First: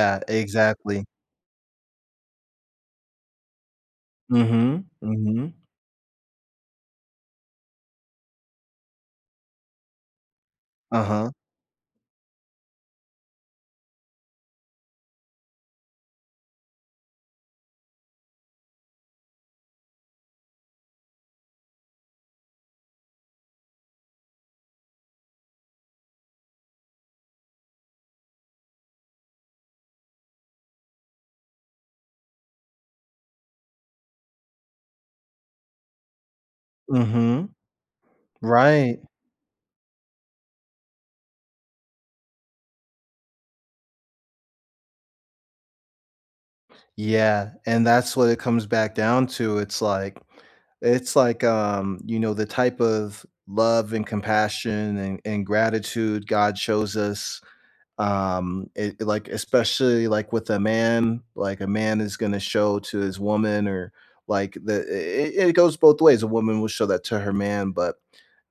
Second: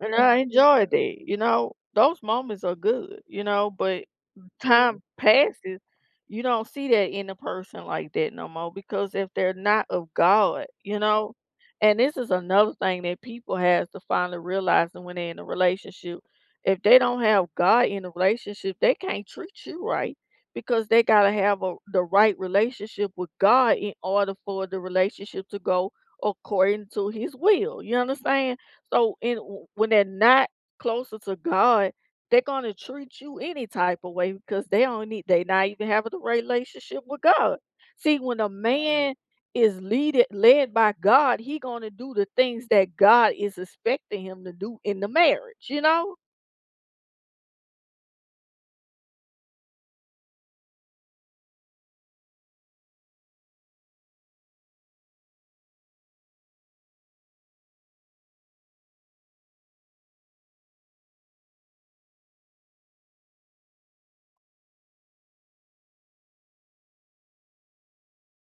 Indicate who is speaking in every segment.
Speaker 1: And I enjoyed
Speaker 2: exactly.
Speaker 1: it, you know? Those moments are good, you know? But,
Speaker 2: Mhm,
Speaker 1: time
Speaker 2: mhm.
Speaker 1: passes, you don't see that in a person like that no more because if they're not of God, you
Speaker 2: Uh-huh.
Speaker 1: know? And- this is another thing that people have to finally realize that when they in a relationship- if they don't have God in a relationship, they can't treat you right because they gotta have a the right relationship with God in order for the relationship to go according to his will, you understand? So and w when they're not closer to God, they're gonna treat you any type a way because they don't need they not even have the relationship with
Speaker 2: Mhm.
Speaker 1: God. See, when a
Speaker 2: Right.
Speaker 1: man is leaded led by God, he gonna do the things that God is expecting him to do in the marriage, you know?
Speaker 2: Yeah, and that's what it comes back down to, it's like it's like, um, you know, the type of love, and compassion, and and gratitude God shows us, um, it like, especially, like, with a man, like a man is gonna show to his woman or, like, the i i it goes both ways, a woman will show that to her man, but,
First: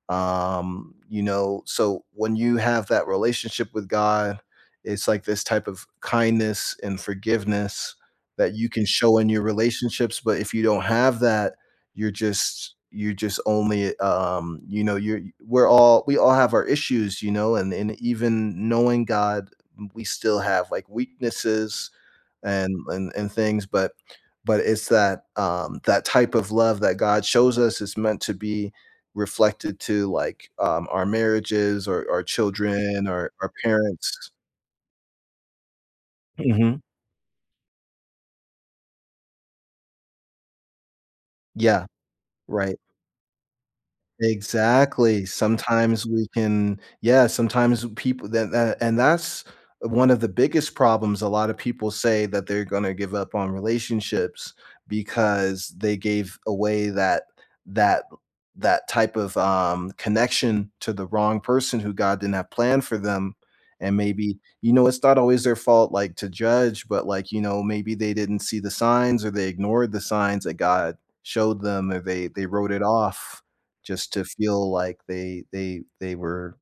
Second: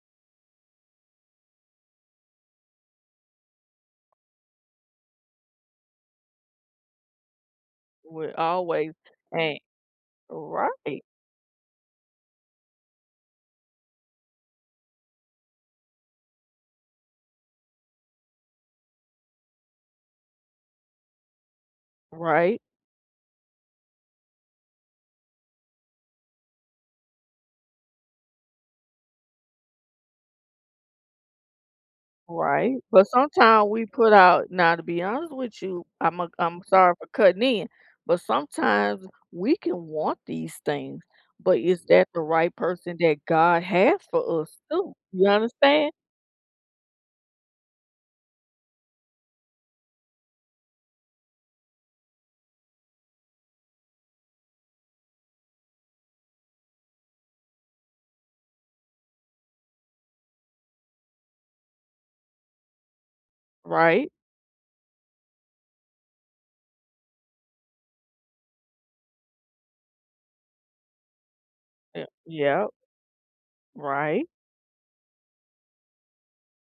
Speaker 2: um, you know, so when you have that relationship with God, it's, like, this type of kindness and forgiveness
Speaker 1: Would
Speaker 2: that you can
Speaker 1: always
Speaker 2: show in your
Speaker 1: a
Speaker 2: relationships, but if you don't
Speaker 1: right.
Speaker 2: have that, you're just you're just only, um you know, you're we're all we all have our issues, you know, and and even knowing God, we still have, like, weaknesses
Speaker 1: Right.
Speaker 2: and and and things, but but it's that, um that type of love that God shows us is meant to be reflected to like, um, our marriages, or our
Speaker 1: Right, but
Speaker 2: children, or our
Speaker 1: sometimes we put
Speaker 2: parents.
Speaker 1: out now to be honest with you, I'm a I'm
Speaker 2: Mhm.
Speaker 1: sorry for cutting in, but sometimes we can want these things, but is
Speaker 2: Yeah,
Speaker 1: that the right
Speaker 2: right.
Speaker 1: person that God has for us too?
Speaker 2: Exactly,
Speaker 1: You understand?
Speaker 2: sometimes we can yeah, sometimes people that that and that's one of the biggest problems a lotta people say that they're gonna give up on relationships because they gave away that that l that type of, um, connection to the wrong person who God didn't have planned for them, and
Speaker 1: Right.
Speaker 2: maybe you know, it's not always their fault, like, to judge, but, like, you know, maybe they didn't see the signs, or they ignored the signs that God showed them, or
Speaker 1: Yeah
Speaker 2: they they
Speaker 1: yep.
Speaker 2: wrote it off just to
Speaker 1: Right.
Speaker 2: feel like they they they were,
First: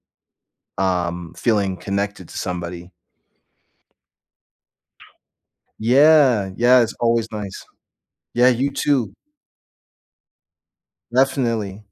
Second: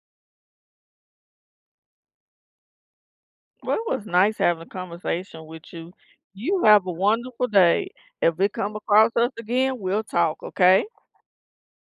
Speaker 2: um, feeling connected to somebody.
Speaker 1: Well, it was nice having a conversation with you.
Speaker 2: Yeah,
Speaker 1: You
Speaker 2: yeah
Speaker 1: have a
Speaker 2: it's always
Speaker 1: wonderful
Speaker 2: nice.
Speaker 1: day, if
Speaker 2: Yeah,
Speaker 1: it
Speaker 2: you
Speaker 1: come across
Speaker 2: too.
Speaker 1: us again, we'll talk, okay?
Speaker 2: Definitely.